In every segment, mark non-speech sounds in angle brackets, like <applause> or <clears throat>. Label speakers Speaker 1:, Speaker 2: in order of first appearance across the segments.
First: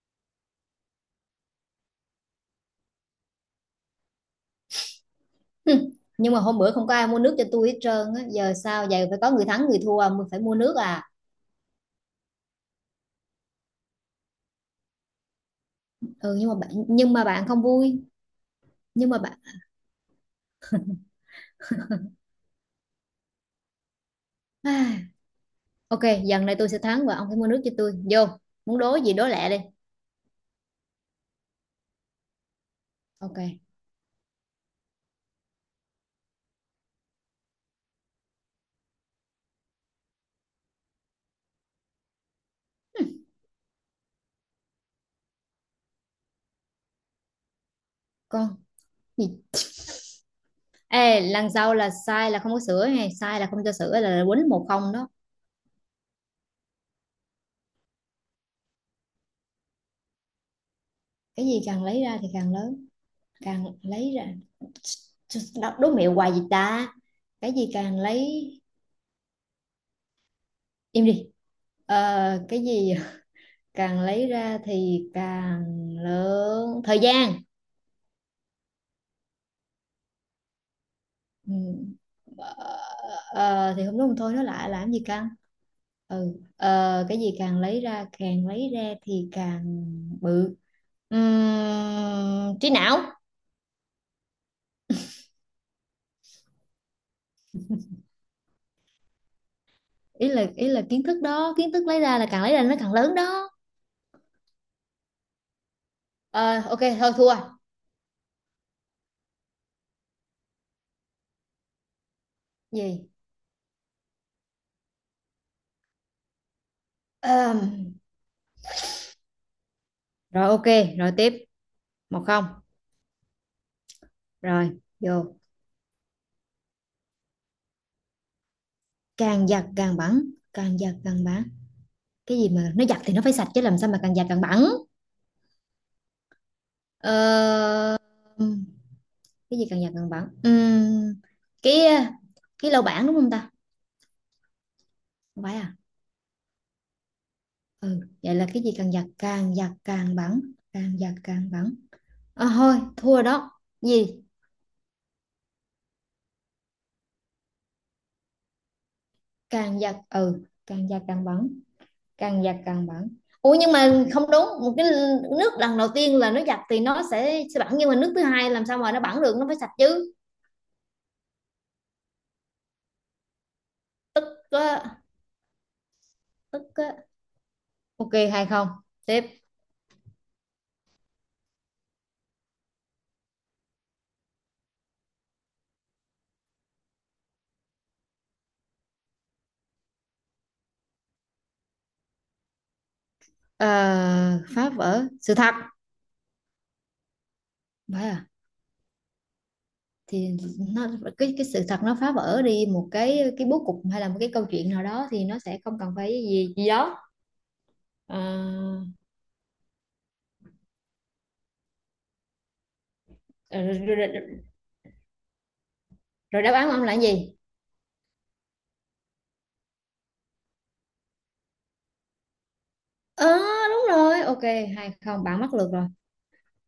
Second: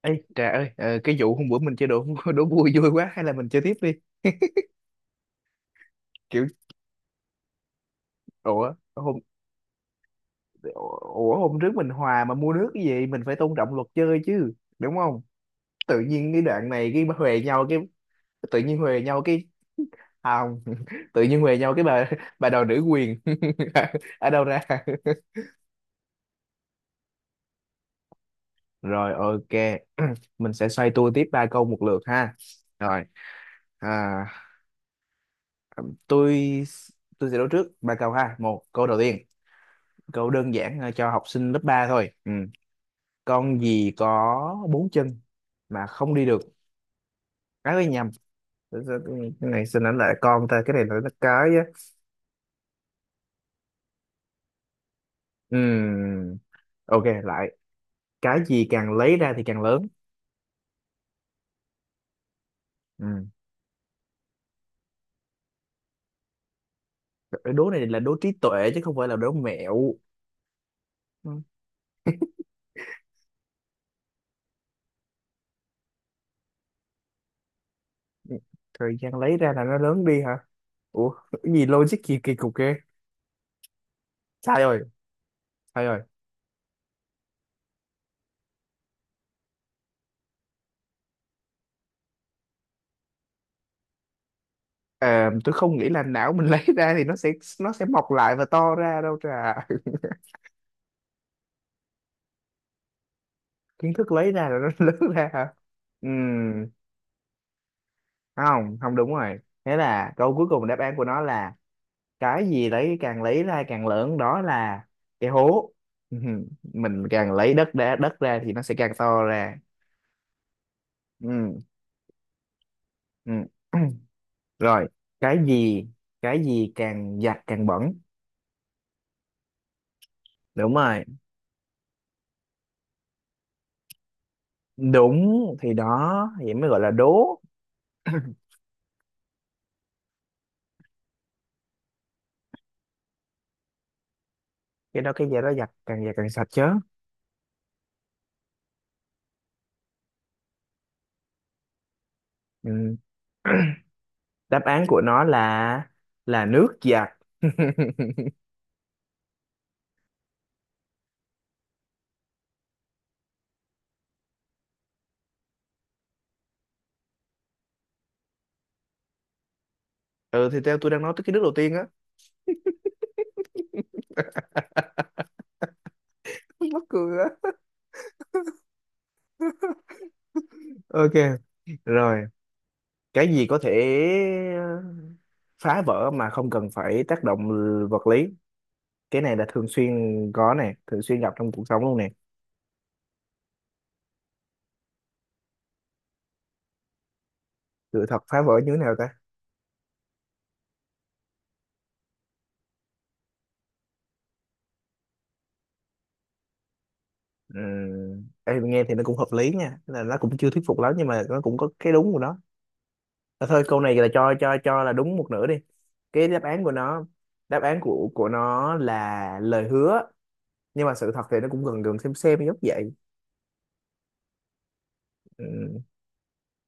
Speaker 1: Ê, Trà ơi, cái vụ hôm bữa mình chơi đố <laughs> đố vui vui quá, hay là mình chơi tiếp đi.
Speaker 2: Hừ, nhưng mà
Speaker 1: Kiểu,
Speaker 2: hôm bữa không có ai mua nước cho tôi hết trơn á. Giờ
Speaker 1: ủa
Speaker 2: sao vậy,
Speaker 1: hôm
Speaker 2: phải có người thắng người thua mình phải mua nước à?
Speaker 1: ủa hôm trước mình hòa mà mua nước cái gì, mình phải tôn trọng luật chơi chứ, đúng không? Tự nhiên
Speaker 2: Ừ,
Speaker 1: cái
Speaker 2: nhưng mà
Speaker 1: đoạn
Speaker 2: bạn,
Speaker 1: này cái
Speaker 2: nhưng mà
Speaker 1: huề
Speaker 2: bạn không
Speaker 1: nhau, cái
Speaker 2: vui.
Speaker 1: tự nhiên huề
Speaker 2: Nhưng mà
Speaker 1: nhau
Speaker 2: bạn
Speaker 1: cái. À, không, <laughs> tự nhiên huề nhau cái, bà đòi nữ quyền <laughs> ở đâu ra? <laughs>
Speaker 2: à, ok, dần này tôi sẽ thắng và ông phải mua nước cho tôi vô. Muốn đố
Speaker 1: Rồi,
Speaker 2: gì đố lẹ đi.
Speaker 1: ok, <clears throat> mình sẽ xoay tua tiếp ba câu một lượt ha. Rồi,
Speaker 2: Ok,
Speaker 1: à, tôi tôi sẽ đố trước ba câu ha. Một câu đầu tiên, câu đơn giản, cho học sinh lớp 3 thôi, ừ. Con gì có bốn chân mà không đi được? Cái nhầm.
Speaker 2: con
Speaker 1: Cái cái
Speaker 2: gì?
Speaker 1: này xin ảnh lại con ta, cái này là nó
Speaker 2: Ê,
Speaker 1: cái
Speaker 2: lần
Speaker 1: á.
Speaker 2: sau là sai là không có sửa, hay sai là không cho sửa, là quýnh một không đó.
Speaker 1: Ừ, ok lại. Cái gì càng lấy ra thì càng lớn?
Speaker 2: Cái gì càng lấy ra thì càng lớn?
Speaker 1: Ừ.
Speaker 2: Càng lấy ra. Đó, đố mẹo hoài gì ta.
Speaker 1: Cái
Speaker 2: Cái
Speaker 1: đố
Speaker 2: gì
Speaker 1: này là
Speaker 2: càng
Speaker 1: đố
Speaker 2: lấy.
Speaker 1: trí tuệ chứ không phải là đố mẹo.
Speaker 2: Im đi.
Speaker 1: Ừ.
Speaker 2: Ờ, cái gì càng lấy ra thì càng lớn? Thời gian.
Speaker 1: Thời gian lấy ra là nó lớn đi hả? Ủa,
Speaker 2: Ừ.
Speaker 1: cái gì logic gì kỳ
Speaker 2: ờ,
Speaker 1: cục kia?
Speaker 2: thì không đúng thôi nó
Speaker 1: Sai
Speaker 2: lại
Speaker 1: rồi,
Speaker 2: làm gì căng.
Speaker 1: sai rồi.
Speaker 2: Cái gì càng lấy ra thì càng bự. Trí não.
Speaker 1: Ờ, tôi không nghĩ là não mình <laughs> lấy ra thì nó sẽ mọc lại và to ra đâu, Trà.
Speaker 2: Ý là kiến thức đó, kiến thức lấy ra là càng lấy ra nó càng lớn đó.
Speaker 1: Kiến thức lấy ra rồi nó <laughs> lớn ra hả?
Speaker 2: Ờ,
Speaker 1: Ừm,
Speaker 2: ok thôi thua.
Speaker 1: không, không đúng rồi. Thế là câu cuối cùng, đáp án của nó là, cái gì
Speaker 2: Gì?
Speaker 1: càng lấy ra càng lớn, đó là cái hố. Mình càng lấy đất
Speaker 2: Ờm,
Speaker 1: ra thì nó sẽ càng to ra.
Speaker 2: Rồi ok. Rồi tiếp.
Speaker 1: Ừm,
Speaker 2: Một không.
Speaker 1: ừm. <clears throat>
Speaker 2: Rồi
Speaker 1: Rồi.
Speaker 2: vô.
Speaker 1: cái gì cái gì càng giặt càng bẩn?
Speaker 2: Càng giặt càng bắn.
Speaker 1: Đúng
Speaker 2: Càng giặt
Speaker 1: rồi.
Speaker 2: càng bắn. Cái gì mà nó giặt thì nó phải sạch chứ làm sao mà càng giặt càng bẩn?
Speaker 1: Đúng thì đó, vậy mới gọi là
Speaker 2: Ờ,
Speaker 1: đố. <clears throat>
Speaker 2: cái gì càng giặt càng bẩn. Cái cái lau bảng đúng không ta?
Speaker 1: Cái đó cái gì
Speaker 2: Không
Speaker 1: đó
Speaker 2: phải à?
Speaker 1: giặt càng sạch chứ.
Speaker 2: Ừ, vậy là cái gì càng giặt càng bẩn? Càng giặt càng bẩn. À, thôi
Speaker 1: Ừm,
Speaker 2: thua rồi đó. Gì?
Speaker 1: đáp án của nó là nước giặt. <laughs>
Speaker 2: Càng giặt ừ càng giặt càng bẩn. Càng giặt càng bẩn. Ủa nhưng mà không đúng một cái, nước lần đầu tiên là nó giặt thì nó sẽ bẩn, nhưng mà nước thứ hai làm sao mà nó bẩn được, nó phải sạch chứ.
Speaker 1: Ừ, thì theo tôi đang nói tới cái nước đầu tiên á.
Speaker 2: Có tức
Speaker 1: <laughs> Mắc
Speaker 2: á.
Speaker 1: cười á.
Speaker 2: Ok hay không, tiếp.
Speaker 1: Ok rồi, cái gì có thể ờ, phá vỡ mà không cần phải tác động vật lý? Cái này là thường xuyên có nè, thường xuyên gặp trong cuộc sống luôn nè.
Speaker 2: Ờ, phá vỡ sự thật,
Speaker 1: Sự
Speaker 2: vậy
Speaker 1: thật
Speaker 2: à?
Speaker 1: phá vỡ như thế nào ta?
Speaker 2: Thì nó, cái sự thật nó phá vỡ đi một cái bố cục hay là một cái câu chuyện nào đó thì nó sẽ không cần phải gì gì đó.
Speaker 1: Em nghe
Speaker 2: Ờ,
Speaker 1: thì nó cũng hợp lý nha, là nó cũng chưa thuyết phục lắm nhưng mà nó cũng có cái đúng của nó. À, thôi,
Speaker 2: ờ, rồi,
Speaker 1: câu này
Speaker 2: rồi,
Speaker 1: là cho
Speaker 2: rồi.
Speaker 1: cho cho là đúng một nửa đi. Cái đáp
Speaker 2: Rồi đáp
Speaker 1: án
Speaker 2: án của
Speaker 1: của
Speaker 2: ông là cái
Speaker 1: nó,
Speaker 2: gì?
Speaker 1: đáp án của nó là lời hứa, nhưng mà sự thật thì nó cũng gần gần xem giống
Speaker 2: Ờ, đúng rồi ok, hay không, bạn mắc lượt
Speaker 1: vậy.
Speaker 2: rồi.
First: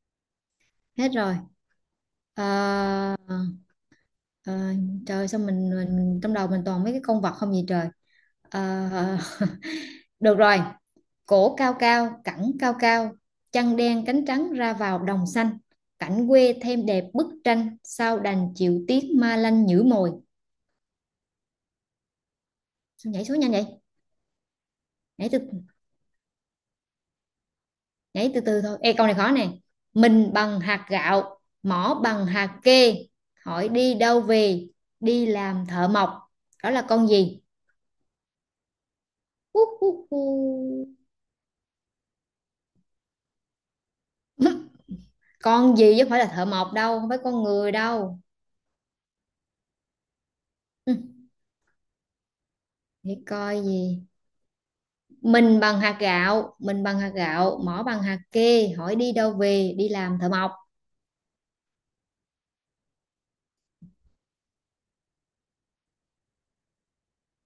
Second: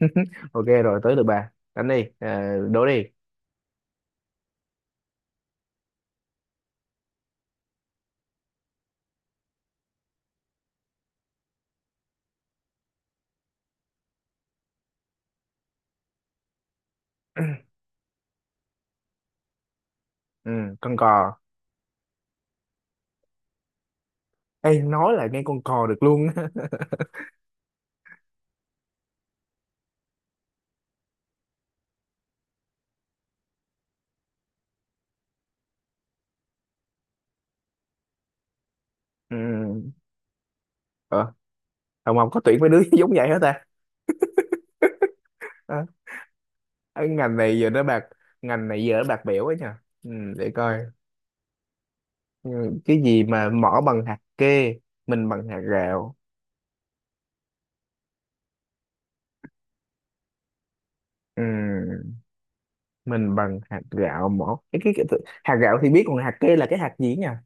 Speaker 1: <laughs> Ok rồi
Speaker 2: Hết
Speaker 1: tới lượt
Speaker 2: rồi.
Speaker 1: bà đánh đi,
Speaker 2: Ờ,
Speaker 1: đố đi.
Speaker 2: ờ, Trời sao mình trong đầu mình toàn mấy cái con vật không gì trời. Ờ, được rồi. Cổ cao cao cẳng cao cao, chân đen cánh trắng ra vào đồng xanh, cảnh quê thêm đẹp bức tranh, sao đành chịu tiếc ma lanh nhử mồi.
Speaker 1: Ừ, con cò.
Speaker 2: Sao nhảy số nhanh vậy?
Speaker 1: Ê, nói là
Speaker 2: Nhảy từ,
Speaker 1: nghe con cò được luôn á.
Speaker 2: nhảy từ từ thôi. Ê, câu này khó nè. Mình bằng hạt gạo, mỏ bằng hạt kê, hỏi đi đâu về, đi làm thợ mộc. Đó là con gì?
Speaker 1: <laughs>
Speaker 2: Hú, hú,
Speaker 1: Ừ.
Speaker 2: hú.
Speaker 1: Ờ, Hồng Ngọc có tuyển mấy đứa <laughs> giống vậy hết ta?
Speaker 2: <laughs> Con
Speaker 1: Ờ,
Speaker 2: gì chứ không phải là thợ mộc đâu,
Speaker 1: cái
Speaker 2: không phải
Speaker 1: ngành
Speaker 2: con
Speaker 1: này giờ
Speaker 2: người
Speaker 1: nó bạc,
Speaker 2: đâu.
Speaker 1: ngành này giờ nó bạc bẽo ấy nha. Ừ, để coi.
Speaker 2: Ừ,
Speaker 1: Ừ, cái
Speaker 2: để
Speaker 1: gì mà
Speaker 2: coi
Speaker 1: mỏ
Speaker 2: gì?
Speaker 1: bằng hạt kê, mình bằng hạt
Speaker 2: Mình bằng hạt
Speaker 1: gạo.
Speaker 2: gạo. Mỏ bằng hạt kê, hỏi đi đâu về, đi làm thợ mộc.
Speaker 1: Ừ, mình bằng hạt gạo, mỏ cái. Hạt gạo thì biết, còn hạt kê là cái hạt gì nha.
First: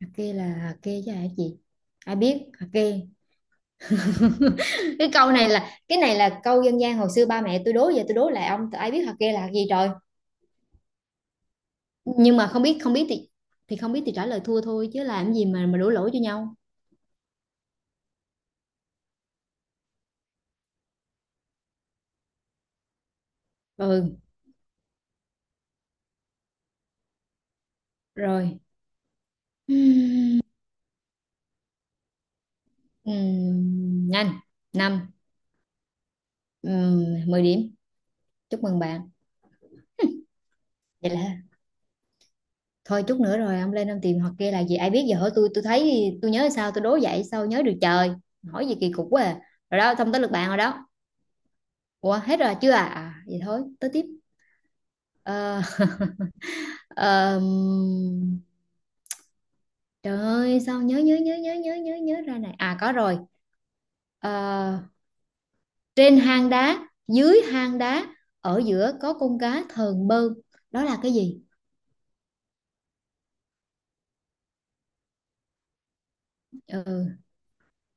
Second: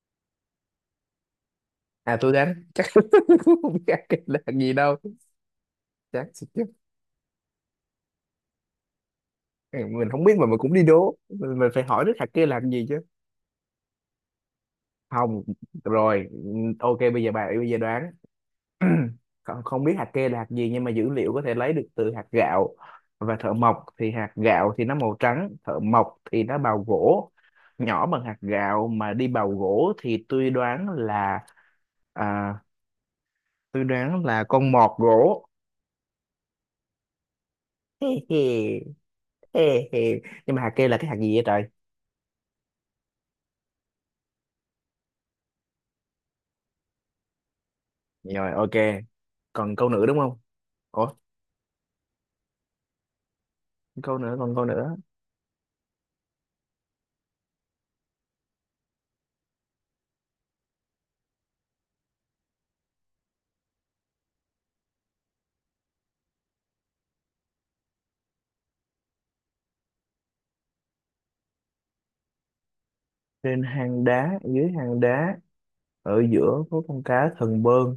Speaker 2: Hạt kê là hạt kê chứ hả chị?
Speaker 1: À,
Speaker 2: Ai
Speaker 1: tôi
Speaker 2: biết
Speaker 1: đoán
Speaker 2: hạt
Speaker 1: chắc
Speaker 2: kê.
Speaker 1: <laughs> không biết hạt kê là hạt gì đâu.
Speaker 2: <laughs> Cái câu này là, cái này
Speaker 1: Chắc
Speaker 2: là câu dân gian hồi xưa ba mẹ tôi đố, giờ tôi đố lại ông, ai biết hạt kê là hạt gì rồi.
Speaker 1: mình không biết mà mình cũng đi đố, mình phải hỏi đứa thằng
Speaker 2: Nhưng
Speaker 1: kia
Speaker 2: mà không
Speaker 1: làm
Speaker 2: biết,
Speaker 1: gì
Speaker 2: không
Speaker 1: chứ.
Speaker 2: biết thì không biết thì trả lời thua thôi chứ làm
Speaker 1: Không.
Speaker 2: gì mà đổ lỗi cho
Speaker 1: Rồi,
Speaker 2: nhau.
Speaker 1: ok, bây giờ bà bây giờ đoán. <clears throat> Còn không biết hạt kê là hạt gì, nhưng mà dữ liệu có thể lấy được từ hạt gạo và thợ mộc. Thì
Speaker 2: Ừ
Speaker 1: hạt gạo thì nó màu trắng, thợ mộc thì nó bào gỗ, nhỏ bằng hạt
Speaker 2: rồi.
Speaker 1: gạo mà đi bào gỗ thì tôi đoán là, à, tôi đoán
Speaker 2: Nhanh.
Speaker 1: là con mọt
Speaker 2: Năm.
Speaker 1: gỗ.
Speaker 2: 10 điểm,
Speaker 1: Hê hê,
Speaker 2: chúc mừng bạn.
Speaker 1: hê hê. Nhưng mà hạt kê là cái
Speaker 2: Vậy
Speaker 1: hạt
Speaker 2: là hết.
Speaker 1: gì vậy trời?
Speaker 2: Thôi chút nữa rồi ông lên ông tìm hoặc kia là gì, ai biết, giờ hỏi tôi thấy tôi nhớ sao tôi đố vậy sao nhớ được trời.
Speaker 1: Rồi,
Speaker 2: Hỏi gì kỳ
Speaker 1: ok.
Speaker 2: cục quá à.
Speaker 1: Còn
Speaker 2: Rồi
Speaker 1: câu
Speaker 2: đó,
Speaker 1: nữa
Speaker 2: xong
Speaker 1: đúng
Speaker 2: tới lượt
Speaker 1: không?
Speaker 2: bạn rồi đó.
Speaker 1: Ủa,
Speaker 2: Ủa, hết rồi chưa? À, à vậy thôi tới tiếp.
Speaker 1: câu nữa, còn câu nữa.
Speaker 2: Ờ, <laughs> ờm, trời ơi sao nhớ nhớ nhớ nhớ nhớ nhớ nhớ ra này, à có rồi. Ờ, trên hang đá dưới hang đá, ở giữa có con cá thờn bơn, đó là cái gì?
Speaker 1: Trên hang đá, dưới hang đá, ở giữa có con
Speaker 2: Ừ,
Speaker 1: cá thần bơn.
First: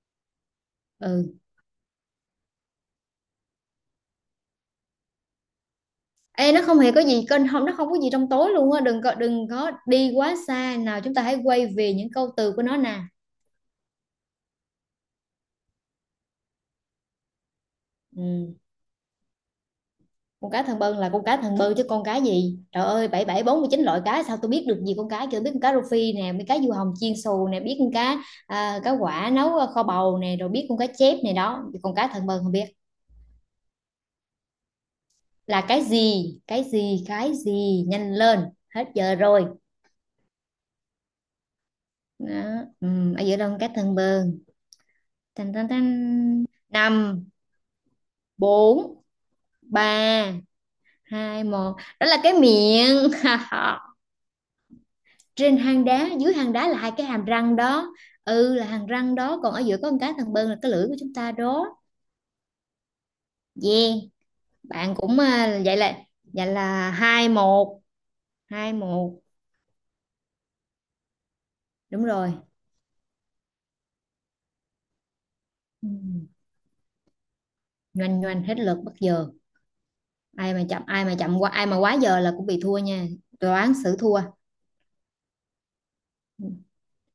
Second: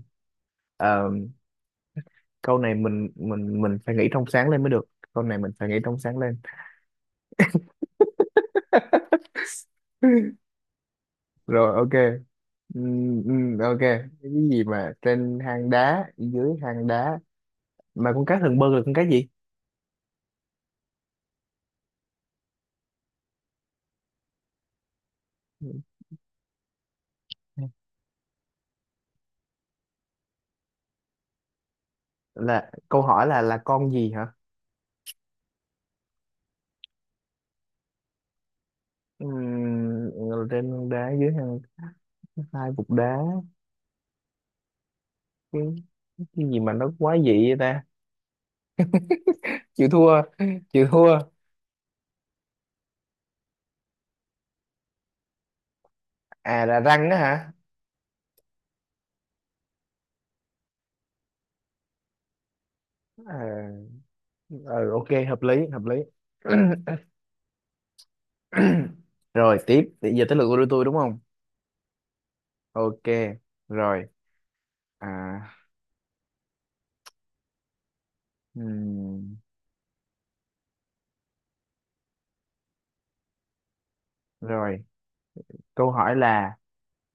Speaker 1: À,
Speaker 2: ừ.
Speaker 1: câu này mình phải nghĩ trong sáng lên mới được. Câu này mình phải nghĩ trong sáng lên.
Speaker 2: Ê, nó không hề có gì kênh, không nó không có gì trong tối luôn á, đừng có, đi quá
Speaker 1: <laughs>
Speaker 2: xa, nào chúng ta hãy quay
Speaker 1: Rồi,
Speaker 2: về những
Speaker 1: ok.
Speaker 2: câu từ của nó nè.
Speaker 1: Ok, cái gì mà trên hang đá dưới hang đá, mà con cá
Speaker 2: Ừ.
Speaker 1: thần bơn là con cá gì?
Speaker 2: Con cá thần bơn là con cá thần bơn chứ con cá gì, trời ơi, bảy bảy bốn mươi chín loại cá sao tôi biết được gì. Con cá chưa biết, con cá rô phi nè biết, cá du hồng chiên xù nè biết, con cá cá quả nấu kho bầu nè rồi biết, con cá chép này đó, con cá thần bơn không biết.
Speaker 1: Là câu hỏi là con gì hả?
Speaker 2: Là cái gì, cái gì, cái gì, nhanh lên, hết giờ rồi
Speaker 1: Ừm, trên hang đá dưới hang,
Speaker 2: đó.
Speaker 1: hai cục
Speaker 2: Ừ.
Speaker 1: đá.
Speaker 2: Ở giữa đâu con cá thần bơn? Tan
Speaker 1: cái,
Speaker 2: tan tan.
Speaker 1: cái gì mà nó quá
Speaker 2: Năm,
Speaker 1: dị vậy ta?
Speaker 2: bốn,
Speaker 1: Chịu thua,
Speaker 2: ba,
Speaker 1: chịu thua.
Speaker 2: hai, một, đó là cái miệng. <laughs> Trên hang đá dưới hang
Speaker 1: À,
Speaker 2: đá là
Speaker 1: là
Speaker 2: hai cái
Speaker 1: răng á
Speaker 2: hàm
Speaker 1: hả?
Speaker 2: răng đó. Ừ, là hàm răng đó, còn ở giữa có một cái thằng bơn là cái lưỡi của chúng ta đó.
Speaker 1: Ờ,
Speaker 2: Yeah.
Speaker 1: ừ,
Speaker 2: Bạn
Speaker 1: ok,
Speaker 2: cũng
Speaker 1: hợp
Speaker 2: à,
Speaker 1: lý
Speaker 2: vậy
Speaker 1: hợp lý.
Speaker 2: là, vậy là hai một. Hai
Speaker 1: <clears throat>
Speaker 2: một.
Speaker 1: Rồi tiếp, bây giờ tới lượt của tôi đúng không?
Speaker 2: Đúng rồi.
Speaker 1: Ok, rồi, à.
Speaker 2: Ừ, nhoành nhoành hết lượt bất giờ,
Speaker 1: ừm,
Speaker 2: ai mà chậm, ai mà chậm qua, ai mà quá giờ là cũng bị thua nha, đoán xử thua.
Speaker 1: Rồi, câu hỏi là,
Speaker 2: Hmm.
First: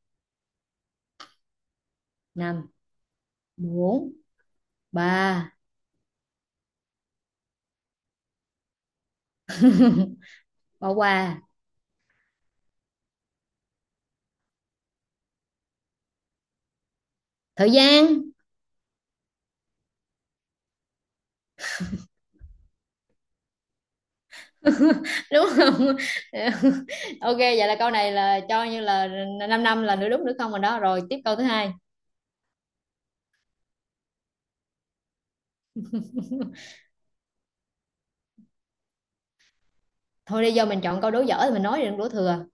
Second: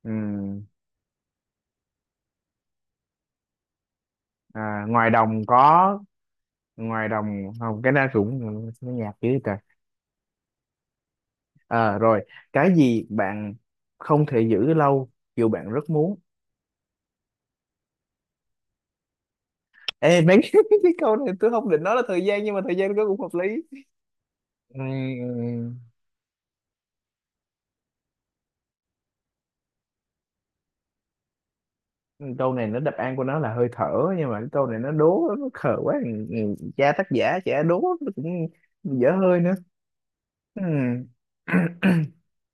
Speaker 1: ừm,
Speaker 2: Năm, bốn,
Speaker 1: ngoài đồng
Speaker 2: ba.
Speaker 1: có, ngoài đồng không, cái đó cũng, nó nhạt dữ trời.
Speaker 2: <laughs> Bỏ qua.
Speaker 1: Ờ, rồi. Cái gì bạn không thể giữ lâu dù bạn rất muốn?
Speaker 2: Thời gian.
Speaker 1: Ê mấy, <laughs> cái câu này tôi không định nói là thời gian nhưng mà thời gian nó cũng hợp lý.
Speaker 2: <laughs> Đúng
Speaker 1: Ừm,
Speaker 2: không? <laughs> Ok vậy là câu này là cho như là 5 năm năm là nửa đúng nửa không rồi đó, rồi tiếp câu thứ hai.
Speaker 1: câu này nó đáp án của nó là hơi thở, nhưng mà cái câu này nó đố nó khờ quá. Ừ,
Speaker 2: <laughs>
Speaker 1: cha tác giả trẻ đố nó cũng dở hơi nữa.
Speaker 2: Thôi đi,
Speaker 1: Ừ.
Speaker 2: do mình chọn câu đố dở thì mình nói,
Speaker 1: <clears throat>
Speaker 2: đừng đố thừa.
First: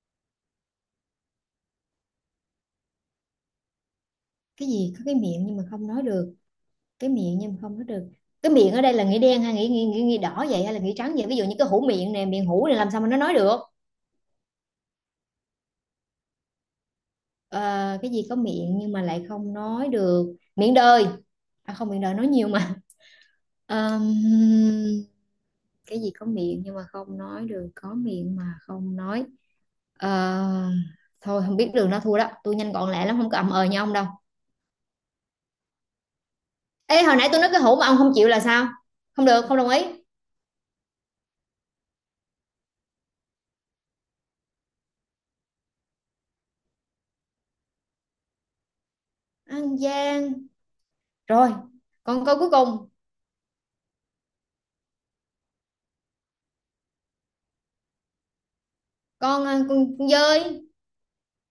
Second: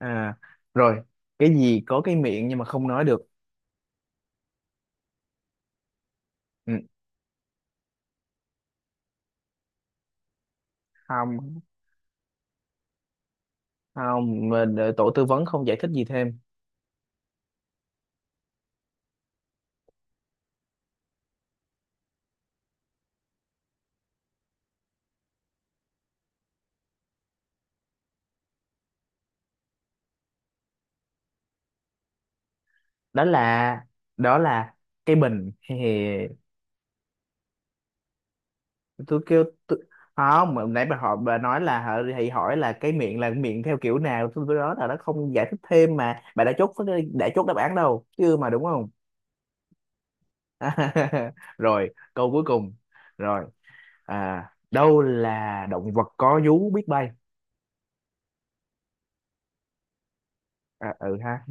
Speaker 1: à Rồi, cái gì có cái miệng nhưng mà không nói được?
Speaker 2: Cái gì có cái miệng nhưng mà không nói được?
Speaker 1: Ừ.
Speaker 2: Cái miệng nhưng mà không nói được. Cái miệng ở đây là nghĩa đen hay nghĩa đỏ vậy hay là nghĩa trắng vậy, ví dụ như
Speaker 1: Không,
Speaker 2: cái hũ miệng nè, miệng hũ này làm sao mà nó nói được.
Speaker 1: không mà đợi tổ tư vấn không giải thích gì thêm.
Speaker 2: Ờ, cái gì có miệng nhưng mà lại không nói được? Miệng đời. À không, miệng đời nói nhiều mà. <laughs> Ờm, cái gì có miệng nhưng mà không nói được, có miệng mà không nói. Ờ, thôi không biết đường đó thua đó, tôi nhanh gọn lẹ lắm
Speaker 1: Đó
Speaker 2: không có ậm ờ như
Speaker 1: là,
Speaker 2: ông đâu.
Speaker 1: đó là cái bình. Hề hề.
Speaker 2: Ê hồi nãy tôi nói cái hũ mà ông không chịu là sao?
Speaker 1: Tôi
Speaker 2: Không
Speaker 1: kêu
Speaker 2: được, không đồng
Speaker 1: tôi...
Speaker 2: ý.
Speaker 1: Không, mà nãy bà hỏi bà nói là hả, thì hỏi là cái miệng là miệng theo kiểu nào, tôi nói là nó không giải thích thêm mà bà đã chốt, đã chốt đáp án đâu chứ, mà đúng không?
Speaker 2: An Giang.
Speaker 1: <laughs>
Speaker 2: Rồi
Speaker 1: Rồi
Speaker 2: con
Speaker 1: câu
Speaker 2: câu
Speaker 1: cuối
Speaker 2: cuối
Speaker 1: cùng,
Speaker 2: cùng.
Speaker 1: rồi. À, đâu là động vật có vú biết bay?
Speaker 2: Con con dơi.
Speaker 1: À, ừ ha,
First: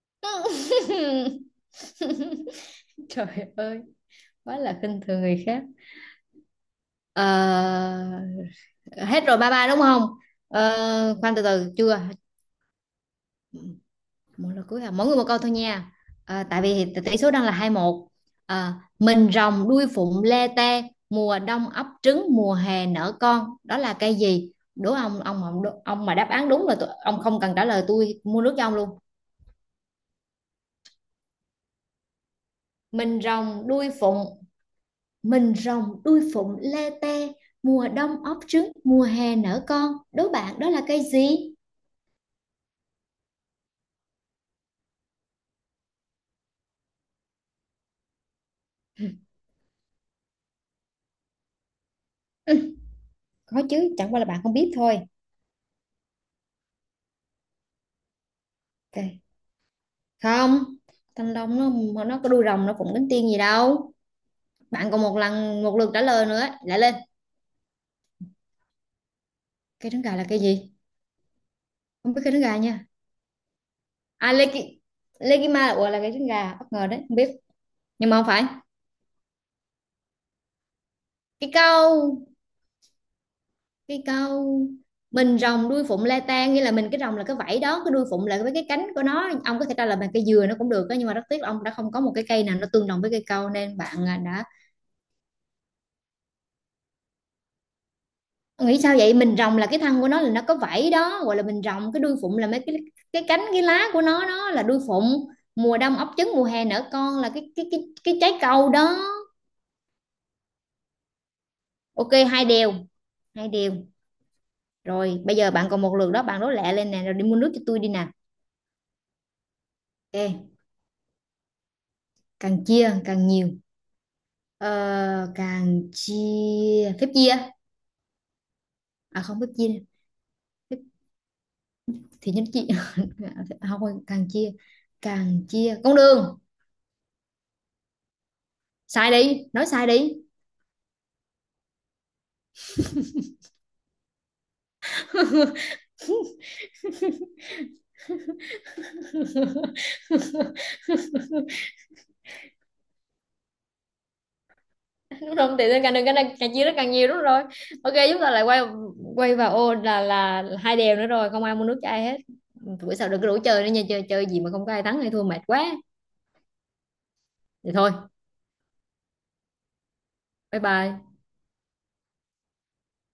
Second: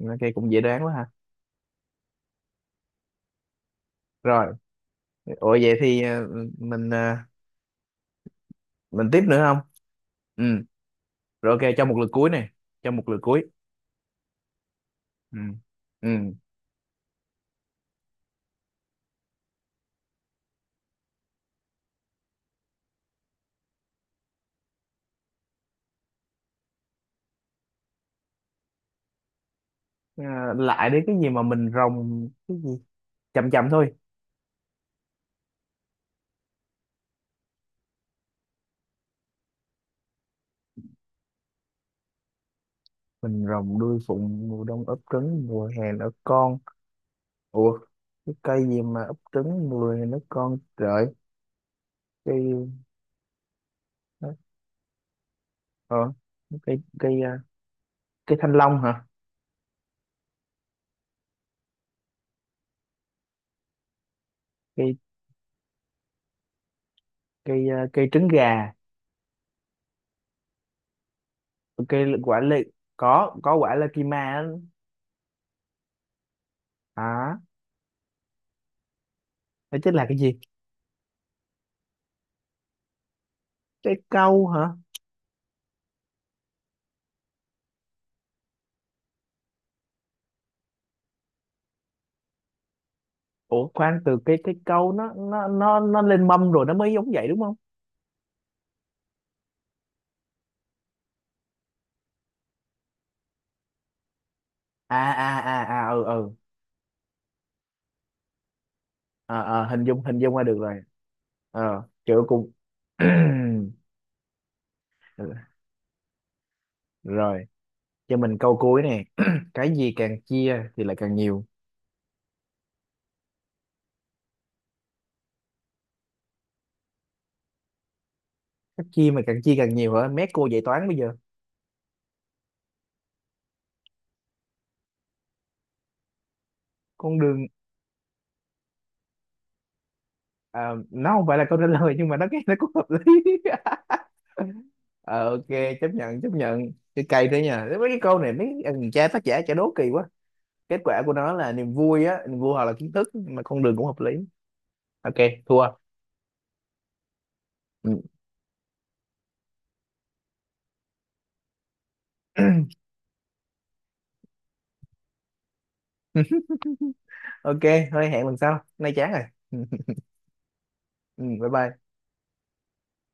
Speaker 1: nó kia cũng dễ đoán quá ha.
Speaker 2: <laughs> Trời ơi,
Speaker 1: Rồi.
Speaker 2: quá là khinh thường người
Speaker 1: Ủa,
Speaker 2: khác.
Speaker 1: vậy thì ờ,
Speaker 2: Ờ,
Speaker 1: mình tiếp
Speaker 2: hết
Speaker 1: nữa
Speaker 2: rồi ba
Speaker 1: không?
Speaker 2: ba đúng không?
Speaker 1: Ừ,
Speaker 2: Ờ, khoan từ
Speaker 1: rồi,
Speaker 2: từ
Speaker 1: ok, cho một
Speaker 2: chưa.
Speaker 1: lượt cuối này, cho một lượt cuối.
Speaker 2: Một là cuối à? Mỗi người một
Speaker 1: Ừ,
Speaker 2: câu thôi nha.
Speaker 1: ừ.
Speaker 2: À, tại vì tỷ số đang là 21. À, mình rồng đuôi phụng lê tê, mùa đông ấp trứng, mùa hè nở con. Đó là cây gì? Đố ông mà, ông mà đáp án đúng là tôi, ông không cần trả lời tôi mua nước cho ông luôn.
Speaker 1: Ờ, lại đến cái gì mà mình rồng cái gì?
Speaker 2: Mình
Speaker 1: Chậm
Speaker 2: rồng
Speaker 1: chậm
Speaker 2: đuôi
Speaker 1: thôi.
Speaker 2: phụng, mình rồng đuôi phụng lê tê, mùa đông ấp trứng, mùa hè nở con. Đố bạn đó là cây gì?
Speaker 1: Mình rồng đuôi phụng, mùa đông ấp trứng, mùa hè nở con. Ủa, cái cây gì mà ấp trứng mùa hè nở con trời? Cây,
Speaker 2: Ừ, có chứ, chẳng qua là bạn không biết thôi.
Speaker 1: ờ, cây cây à, cây thanh long hả?
Speaker 2: Ok. Không, thanh long nó có đuôi rồng nó phụng cánh tiên gì đâu. Bạn
Speaker 1: Cây
Speaker 2: còn một lần, một lượt trả lời nữa, lại lên.
Speaker 1: cây à, cây trứng gà,
Speaker 2: Cây trứng gà là cây gì?
Speaker 1: cây
Speaker 2: Không biết cây
Speaker 1: quả
Speaker 2: trứng gà
Speaker 1: lê.
Speaker 2: nha.
Speaker 1: Có quả lê kima
Speaker 2: À
Speaker 1: á.
Speaker 2: lê ki là cây trứng gà bất ngờ đấy không biết.
Speaker 1: Hả?
Speaker 2: Nhưng mà không phải.
Speaker 1: Đó chính là cái gì?
Speaker 2: Cái câu.
Speaker 1: Cái
Speaker 2: Cái
Speaker 1: câu hả?
Speaker 2: câu mình rồng đuôi phụng le tan, nghĩa là mình cái rồng là cái vảy đó, cái đuôi phụng là với cái cánh của nó, ông có thể trả lời bằng cây dừa nó cũng được đó, nhưng mà rất tiếc ông đã không có một cái cây nào nó tương đồng với cây câu,
Speaker 1: Ủa
Speaker 2: nên
Speaker 1: khoan,
Speaker 2: bạn à,
Speaker 1: từ cái
Speaker 2: đã
Speaker 1: cái câu nó lên mâm rồi nó mới giống vậy đúng không?
Speaker 2: nghĩ sao vậy. Mình rồng là cái thân của nó là nó có vảy đó gọi là mình rồng, cái đuôi phụng là mấy cái cánh cái lá của nó đó là đuôi
Speaker 1: À
Speaker 2: phụng.
Speaker 1: à à
Speaker 2: Mùa
Speaker 1: à,
Speaker 2: đông
Speaker 1: ừ
Speaker 2: ấp
Speaker 1: ừ.
Speaker 2: trứng mùa hè nở con là cái trái câu đó.
Speaker 1: Ờ ờ, hình dung ra được rồi. Ờ
Speaker 2: Ok
Speaker 1: kiểu
Speaker 2: hai
Speaker 1: cùng.
Speaker 2: đều. Hai đều. Rồi bây giờ
Speaker 1: <clears throat>
Speaker 2: bạn còn một lượt đó, bạn đố lẹ lên nè, rồi đi mua
Speaker 1: Rồi,
Speaker 2: nước cho tôi đi nè.
Speaker 1: cho mình câu cuối nè. <clears throat> Cái gì càng
Speaker 2: Ok.
Speaker 1: chia thì lại càng nhiều?
Speaker 2: Càng chia càng nhiều. Ờ, càng chia, phép chia.
Speaker 1: Cái chia mà
Speaker 2: À không,
Speaker 1: càng
Speaker 2: phép
Speaker 1: chia càng
Speaker 2: chia,
Speaker 1: nhiều hả? Mét cô dạy
Speaker 2: phép
Speaker 1: toán bây giờ.
Speaker 2: thì nhánh chia. <laughs> Không, càng chia, càng chia con đường.
Speaker 1: Con đường.
Speaker 2: Sai đi, nói sai đi.
Speaker 1: Ờ, nó không phải là câu trả lời nhưng mà nó, cái nó cũng hợp lý. <laughs> Ờ, ok, chấp nhận, chấp nhận cái cây thế nha. Mấy cái câu này mấy thằng cha tác giả chả đố
Speaker 2: <laughs>
Speaker 1: kỳ quá. Kết quả của nó là niềm vui á, niềm vui hoặc là kiến thức, mà con đường cũng hợp lý. Ok
Speaker 2: Đúng không thì
Speaker 1: thua.
Speaker 2: nên càng, đừng càng, càng chia nó càng nhiều đúng rồi. Ok
Speaker 1: Ừ.
Speaker 2: chúng ta lại quay, quay vào ô là hai đều nữa rồi, không ai mua nước cho ai hết, bữa sau đừng có rủ chơi nữa nha, chơi chơi gì mà không có ai thắng hay thua mệt quá.
Speaker 1: <clears throat> Ok
Speaker 2: Thì thôi.
Speaker 1: thôi, hẹn lần sau, nay chán rồi. <laughs>
Speaker 2: Bye bye.
Speaker 1: Ừ, bye bye.